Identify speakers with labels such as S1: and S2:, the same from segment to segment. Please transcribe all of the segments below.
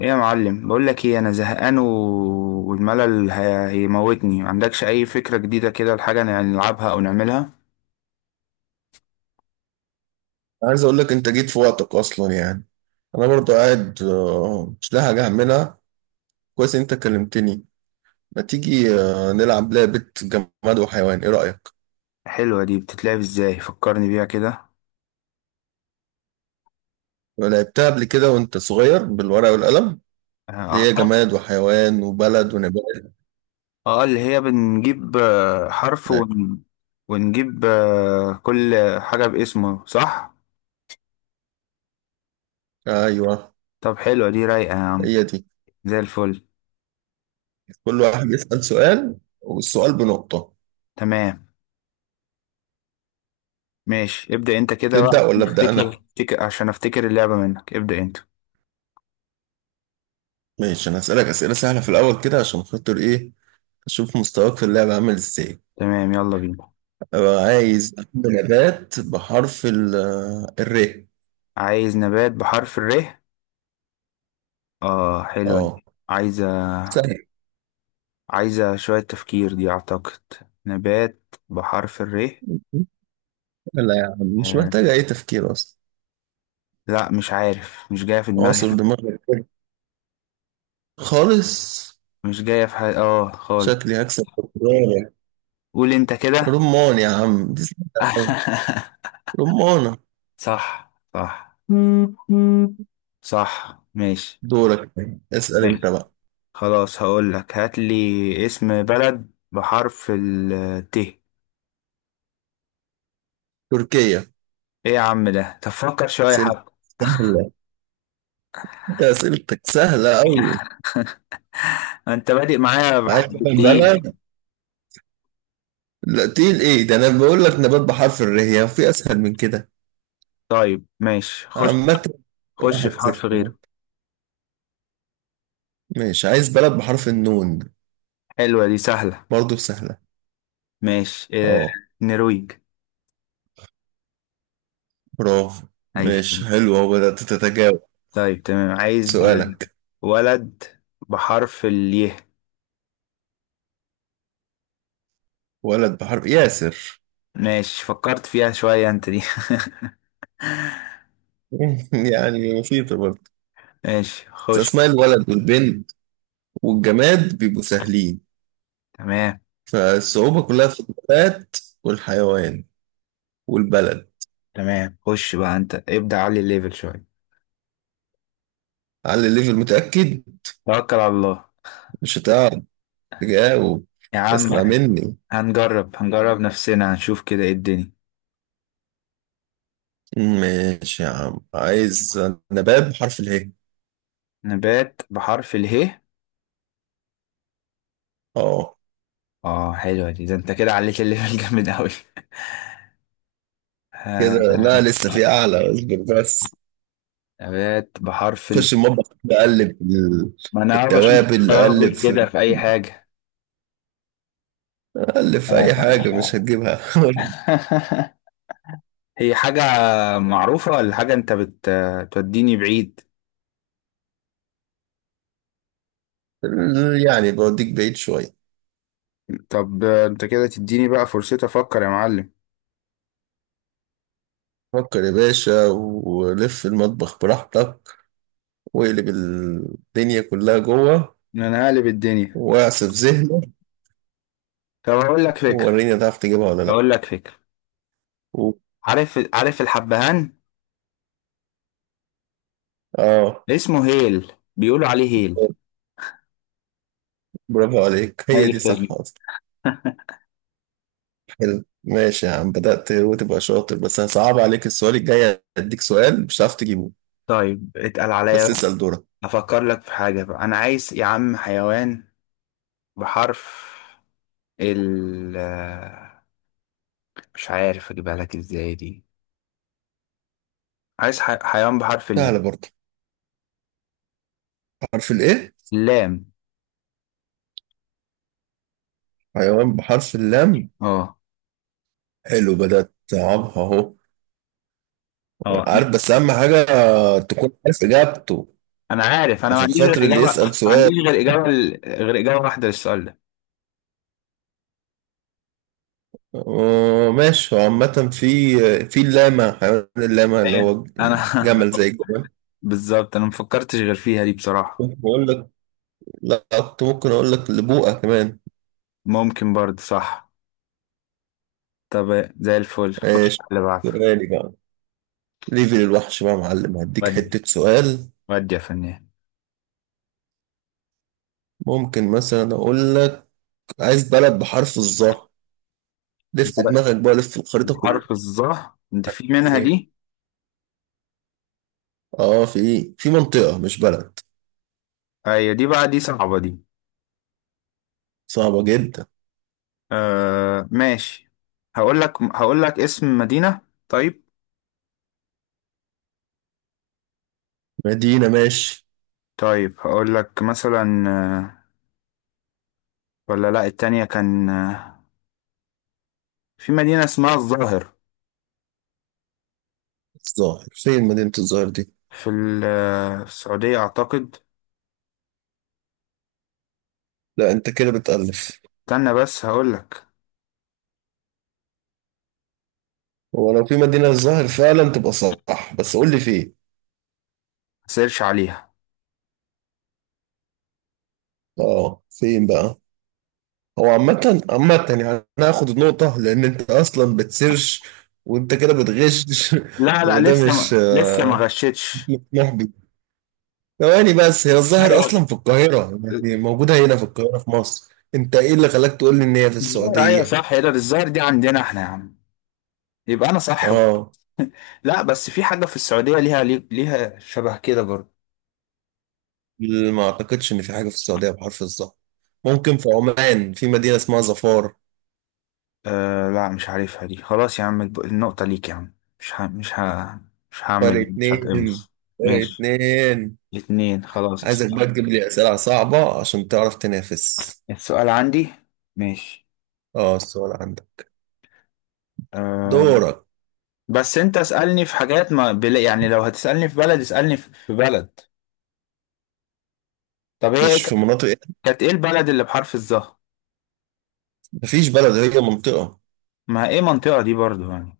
S1: ايه يا معلم، بقول لك ايه، انا زهقان و... والملل هيموتني. ما عندكش اي فكرة جديدة كده لحاجة نلعبها او نعملها؟
S2: عايز اقول لك انت جيت في وقتك اصلا يعني. انا برضو قاعد، مش لاقي حاجه اعملها. كويس إن انت كلمتني. ما تيجي نلعب لعبه جماد وحيوان، ايه رايك؟
S1: حلوة دي، بتتلعب ازاي؟ فكرني بيها كده.
S2: لعبتها قبل كده وانت صغير بالورقه والقلم، اللي
S1: اه
S2: هي جماد وحيوان وبلد ونبات.
S1: اللي هي بنجيب حرف
S2: لا.
S1: ون... ونجيب كل حاجة باسمه، صح؟
S2: ايوه،
S1: طب حلوة دي، رايقة يا عم.
S2: هي دي.
S1: زي الفل.
S2: كل واحد يسال سؤال والسؤال بنقطه.
S1: تمام ماشي، ابدأ انت كده
S2: تبدا
S1: بقى.
S2: ولا ابدا انا؟
S1: افتكر، عشان افتكر اللعبة منك، ابدأ انت.
S2: ماشي. انا هسالك اسئله سهله في الاول كده عشان خاطر ايه؟ اشوف مستواك في اللعبه عامل ازاي.
S1: تمام يلا بينا.
S2: أبقى عايز أكل نبات بحرف ال آه، الر.
S1: عايز نبات بحرف الر. اه حلوة
S2: اه،
S1: دي، عايز.
S2: سهل.
S1: عايزة شوية تفكير دي أعتقد. نبات بحرف الري.
S2: لا يا عم، مش
S1: آه.
S2: محتاجة أي تفكير أصلا.
S1: لا مش عارف، مش جاية في دماغي.
S2: أعصر دماغك كده، خالص.
S1: مش جاية في حاجة، اه خالص.
S2: شكلي هكسب بكرة.
S1: قول انت كده.
S2: رمان يا عم، دي سهلة أوي. رمانة.
S1: صح صح. صح ماشي.
S2: دورك، اسأل أنت
S1: ماشي
S2: بقى.
S1: خلاص، هقول لك، هات لي اسم بلد بحرف الت. ايه
S2: تركيا.
S1: يا عم ده، تفكر شوية
S2: سهلة،
S1: حبة.
S2: سهلة. أنت أسئلتك سهلة أوي.
S1: انت بادئ معايا
S2: عايز
S1: بحرف الت؟
S2: تعمل بلد؟ لا تقيل إيه ده؟ أنا بقول لك نبات بحرف الر، هي في أسهل من كده؟
S1: طيب ماشي خش،
S2: عامة.
S1: خش
S2: واحد
S1: في حرف
S2: صفر
S1: غيره.
S2: ماشي، عايز بلد بحرف النون.
S1: حلوة دي سهلة.
S2: برضه سهلة.
S1: ماشي. آه،
S2: اه،
S1: نرويج.
S2: برافو.
S1: أي
S2: ماشي
S1: خدمة.
S2: حلو، اهو بدأت تتجاوب.
S1: طيب تمام، عايز، صح؟
S2: سؤالك.
S1: ولد بحرف اليه.
S2: ولد بحرف ياسر.
S1: ماشي فكرت فيها شوية أنت دي.
S2: يعني بسيطة برضه.
S1: ماشي
S2: بس
S1: خش.
S2: أسماء الولد والبنت والجماد بيبقوا سهلين.
S1: تمام.
S2: فالصعوبة كلها في النبات والحيوان والبلد.
S1: تمام خش بقى أنت، ابدأ علي الليفل شوية.
S2: على الليفل متأكد؟
S1: توكل على الله
S2: مش هتعرف تجاوب.
S1: يا
S2: اسمع
S1: عم،
S2: مني.
S1: هنجرب نفسنا، هنشوف كده ايه الدنيا.
S2: ماشي يا عم، عايز نبات بحرف اله.
S1: نبات بحرف اله.
S2: اه.
S1: اه حلوة دي، ده انت كده عليت الليفل جامد أوي. آه.
S2: كده؟ لا، لسه في أعلى، اصبر بس.
S1: نبات بحرف ال.
S2: خش المطبخ كده، قلب في
S1: ما
S2: في
S1: انا بشوف.
S2: التوابل، قلب
S1: توابل كده،
S2: في
S1: في اي حاجة.
S2: قلب في اي حاجه مش
S1: آه.
S2: هتجيبها.
S1: هي حاجة معروفة ولا حاجة انت بتوديني بعيد؟
S2: يعني بوديك بعيد شويه.
S1: طب انت كده تديني بقى فرصتي افكر يا معلم.
S2: فكر يا باشا، ولف المطبخ براحتك، واقلب الدنيا كلها جوه،
S1: انا هقلب الدنيا.
S2: واعصف ذهنك،
S1: طب اقول لك فكرة.
S2: ووريني هتعرف تجيبها ولا لا.
S1: اقول لك فكرة.
S2: و...
S1: عارف، عارف الحبهان؟
S2: اه،
S1: اسمه هيل، بيقولوا عليه هيل.
S2: برافو عليك. هي
S1: اي
S2: دي صح
S1: خدمة.
S2: اصلا. حلو ماشي يا عم، بدأت وتبقى شاطر. بس هصعب عليك السؤال الجاي، هديك سؤال مش هتعرف تجيبه.
S1: طيب اتقل عليا
S2: بس
S1: بقى.
S2: اسأل دورك.
S1: افكر لك في حاجة بقى. انا عايز يا عم حيوان بحرف ال مش عارف اجيبها لك ازاي دي. عايز حيوان بحرف
S2: سهلة
S1: اللام.
S2: برضه. عارف الايه؟
S1: اللام،
S2: حيوان بحرف اللام.
S1: اه.
S2: حلو، بدأت أصعبها أهو.
S1: اه
S2: عارف، بس أهم حاجة تكون عارف إجابته
S1: انا عارف، انا ما
S2: عشان
S1: عنديش غير
S2: خاطر اللي
S1: اجابه، ما
S2: يسأل سؤال.
S1: عنديش غير اجابه، غير اجابه واحده للسؤال ده.
S2: ماشي، هو عامة، في اللاما، حيوان اللاما اللي
S1: هي،
S2: هو
S1: انا.
S2: جمل، زي الجمل.
S1: بالظبط، انا ما فكرتش غير فيها دي بصراحه.
S2: ممكن أقول لك، لا، كنت ممكن أقول لك لبوقة كمان.
S1: ممكن برضه، صح. طب زي الفل، خش
S2: ماشي.
S1: على اللي بعده.
S2: سؤالي بقى. ليفل الوحش بقى يا معلم، هديك
S1: ودي،
S2: حتة سؤال.
S1: ودي يا فنان.
S2: ممكن مثلا أقول لك عايز بلد بحرف الظا. لف دماغك بقى، لف الخريطة
S1: حرف الظهر؟ انت في منها
S2: كلها.
S1: دي؟
S2: اه، في منطقة مش بلد.
S1: ايوه دي بقى، دي صعبه دي.
S2: صعبة جدا.
S1: آه ماشي، هقول لك، هقول لك اسم مدينه. طيب.
S2: مدينة، ماشي.
S1: طيب هقول لك مثلا ولا لا، التانية كان في مدينه اسمها الظاهر.
S2: الظاهر؟ فين مدينة الظاهر دي؟
S1: في ال- في السعودية أعتقد.
S2: لا انت كده بتألف.
S1: استنى بس هقولك،
S2: هو لو في مدينة الظاهر فعلا تبقى صح، بس قول لي فين.
S1: سيرش عليها.
S2: اه، فين بقى؟ هو عامة، عامة يعني. انا هاخد النقطة، لان انت اصلا بتسيرش، وانت كده بتغش.
S1: لا لا،
S2: وده مش
S1: لسه ما غشتش.
S2: مش محبي. ثواني بس، هي الظاهر
S1: ايوه
S2: اصلا في القاهرة، يعني موجودة هنا في القاهرة في مصر، انت ايه اللي خلاك تقول لي ان هي في
S1: الظاهر، ايوه
S2: السعودية؟
S1: صح، يا ده الظاهر دي عندنا احنا يا عم، يبقى انا صح.
S2: اه،
S1: لا بس في حاجة في السعودية ليها، ليها شبه كده برضه.
S2: ما اعتقدش ان في حاجه في السعوديه بحرف الظهر. ممكن في عمان في مدينه اسمها ظفار.
S1: آه لا مش عارفها دي، خلاص يا عم النقطة ليك يا عم، مش هعمل،
S2: فرق
S1: مش
S2: اتنين،
S1: هتقمص.
S2: فرق
S1: ماشي.
S2: اتنين.
S1: اتنين، خلاص
S2: عايزك
S1: السؤال.
S2: بقى تجيب لي اسئله صعبه عشان تعرف تنافس.
S1: السؤال عندي. ماشي.
S2: اه، السؤال عندك،
S1: آه،
S2: دورك.
S1: بس انت اسألني في حاجات ما بلا يعني، لو هتسألني في بلد اسألني في بلد. طب هي
S2: مش في مناطق إيه؟
S1: كانت ايه البلد اللي بحرف الظهر؟
S2: مفيش بلد، هي منطقه.
S1: ما ايه منطقة دي برضو يعني،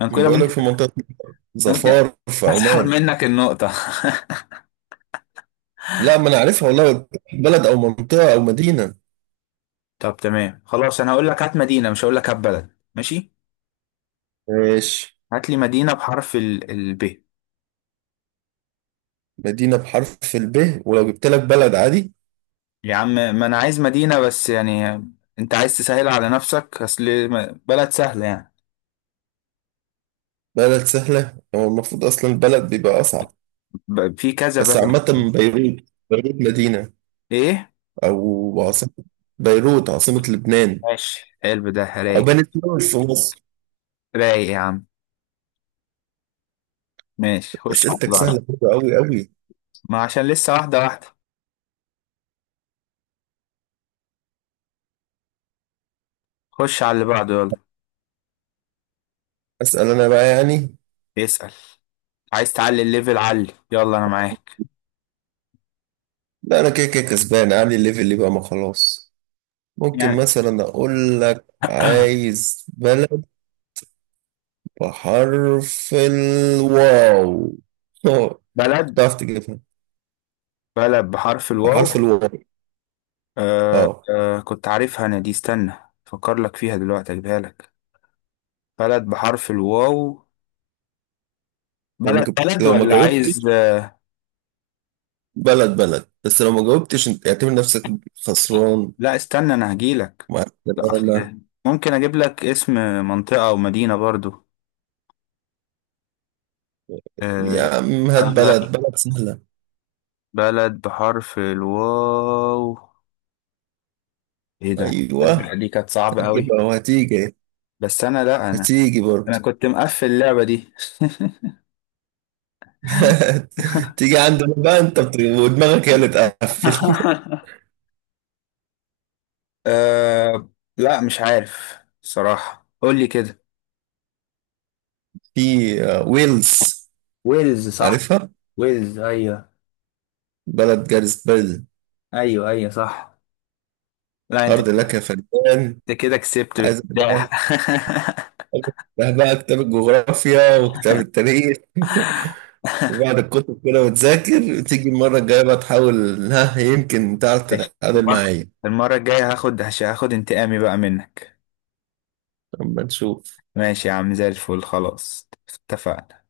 S1: انا
S2: أنا
S1: كده
S2: بقول لك
S1: ممكن،
S2: في منطقه
S1: ممكن
S2: ظفار في
S1: اسحب
S2: عمان.
S1: منك النقطة.
S2: لا، ما انا عارفها والله، قلت لك بلد او منطقه او مدينه.
S1: طب تمام خلاص، انا هقول لك هات مدينة، مش هقول لك هات بلد، ماشي؟
S2: ماشي.
S1: هات لي مدينة بحرف ال ب.
S2: مدينه بحرف الب، ولو جبت لك بلد عادي.
S1: يا عم ما انا عايز مدينة بس يعني، انت عايز تسهل على نفسك، اصل بلد سهلة يعني،
S2: بلد سهله، هو المفروض اصلا البلد بيبقى اصعب.
S1: في كذا
S2: بس
S1: بلد.
S2: عامة، بيروت. بيروت مدينة
S1: ايه
S2: أو عاصمة. بيروت عاصمة لبنان.
S1: ماشي، حلو ده،
S2: أو
S1: رايق.
S2: بني سويف في مصر.
S1: رايق يا عم. ماشي خش على
S2: أسئلتك
S1: اللي بعده.
S2: سهلة برضه أوي أوي.
S1: ما عشان لسه، واحدة واحدة. خش على اللي بعده يلا.
S2: أسأل أنا بقى يعني.
S1: اسأل. عايز تعلي الليفل علي، يلا أنا معاك.
S2: لا، أنا كده كده كسبان، عامل الليفل اللي بقى ما خلاص. ممكن
S1: يعني.
S2: مثلا أقول لك عايز بلد بحرف الواو. أه.
S1: بلد
S2: تعرف تجيبها؟
S1: بلد بحرف الواو.
S2: بحرف الواو.
S1: آه
S2: أه،
S1: آه كنت عارفها أنا دي، استنى. أفكر لك فيها دلوقتي، أجيبها لك. بلد بحرف الواو. بلد، بلد،
S2: لو ما
S1: ولا عايز.
S2: جاوبتش بلد بلد، بس لو ما جاوبتش أنت اعتبر نفسك خسران.
S1: لا استنى أنا هجيلك.
S2: مع
S1: لا،
S2: السلامة.
S1: أصل ممكن أجيب لك اسم منطقة أو مدينة برضو.
S2: يا
S1: آه.
S2: عم هات
S1: بلد،
S2: بلد، بلد سهلة.
S1: بلد بحرف الواو. ايه ده، التتبيله
S2: أيوة.
S1: دي كانت صعبة قوي.
S2: هتجيبها وهتيجي.
S1: بس انا، لا انا
S2: هتيجي برضه.
S1: انا كنت مقفل اللعبة دي.
S2: تيجي عندنا بقى. أنت ودماغك هي اللي تقفل.
S1: أه. لا مش عارف صراحة، قول لي كده.
S2: في ويلز.
S1: ويلز، صح.
S2: عارفها.
S1: ويلز ايوه.
S2: بلد جارس بلد.
S1: ايوه ايوه صح. لا انت،
S2: أرض لك يا فنان.
S1: انت كده كسبت
S2: عايز بقى.
S1: باكتساح.
S2: ده بقى كتاب الجغرافيا وكتاب التاريخ. وبعد الكتب كده وتذاكر، تيجي المرة الجاية بقى تحاول، ها يمكن تعرف
S1: ماشي.
S2: تتعادل
S1: المرة
S2: معايا.
S1: المرة الجاية هاخد، هاخد انتقامي بقى منك.
S2: أما نشوف.
S1: ماشي يا عم، زي الفل، خلاص اتفقنا.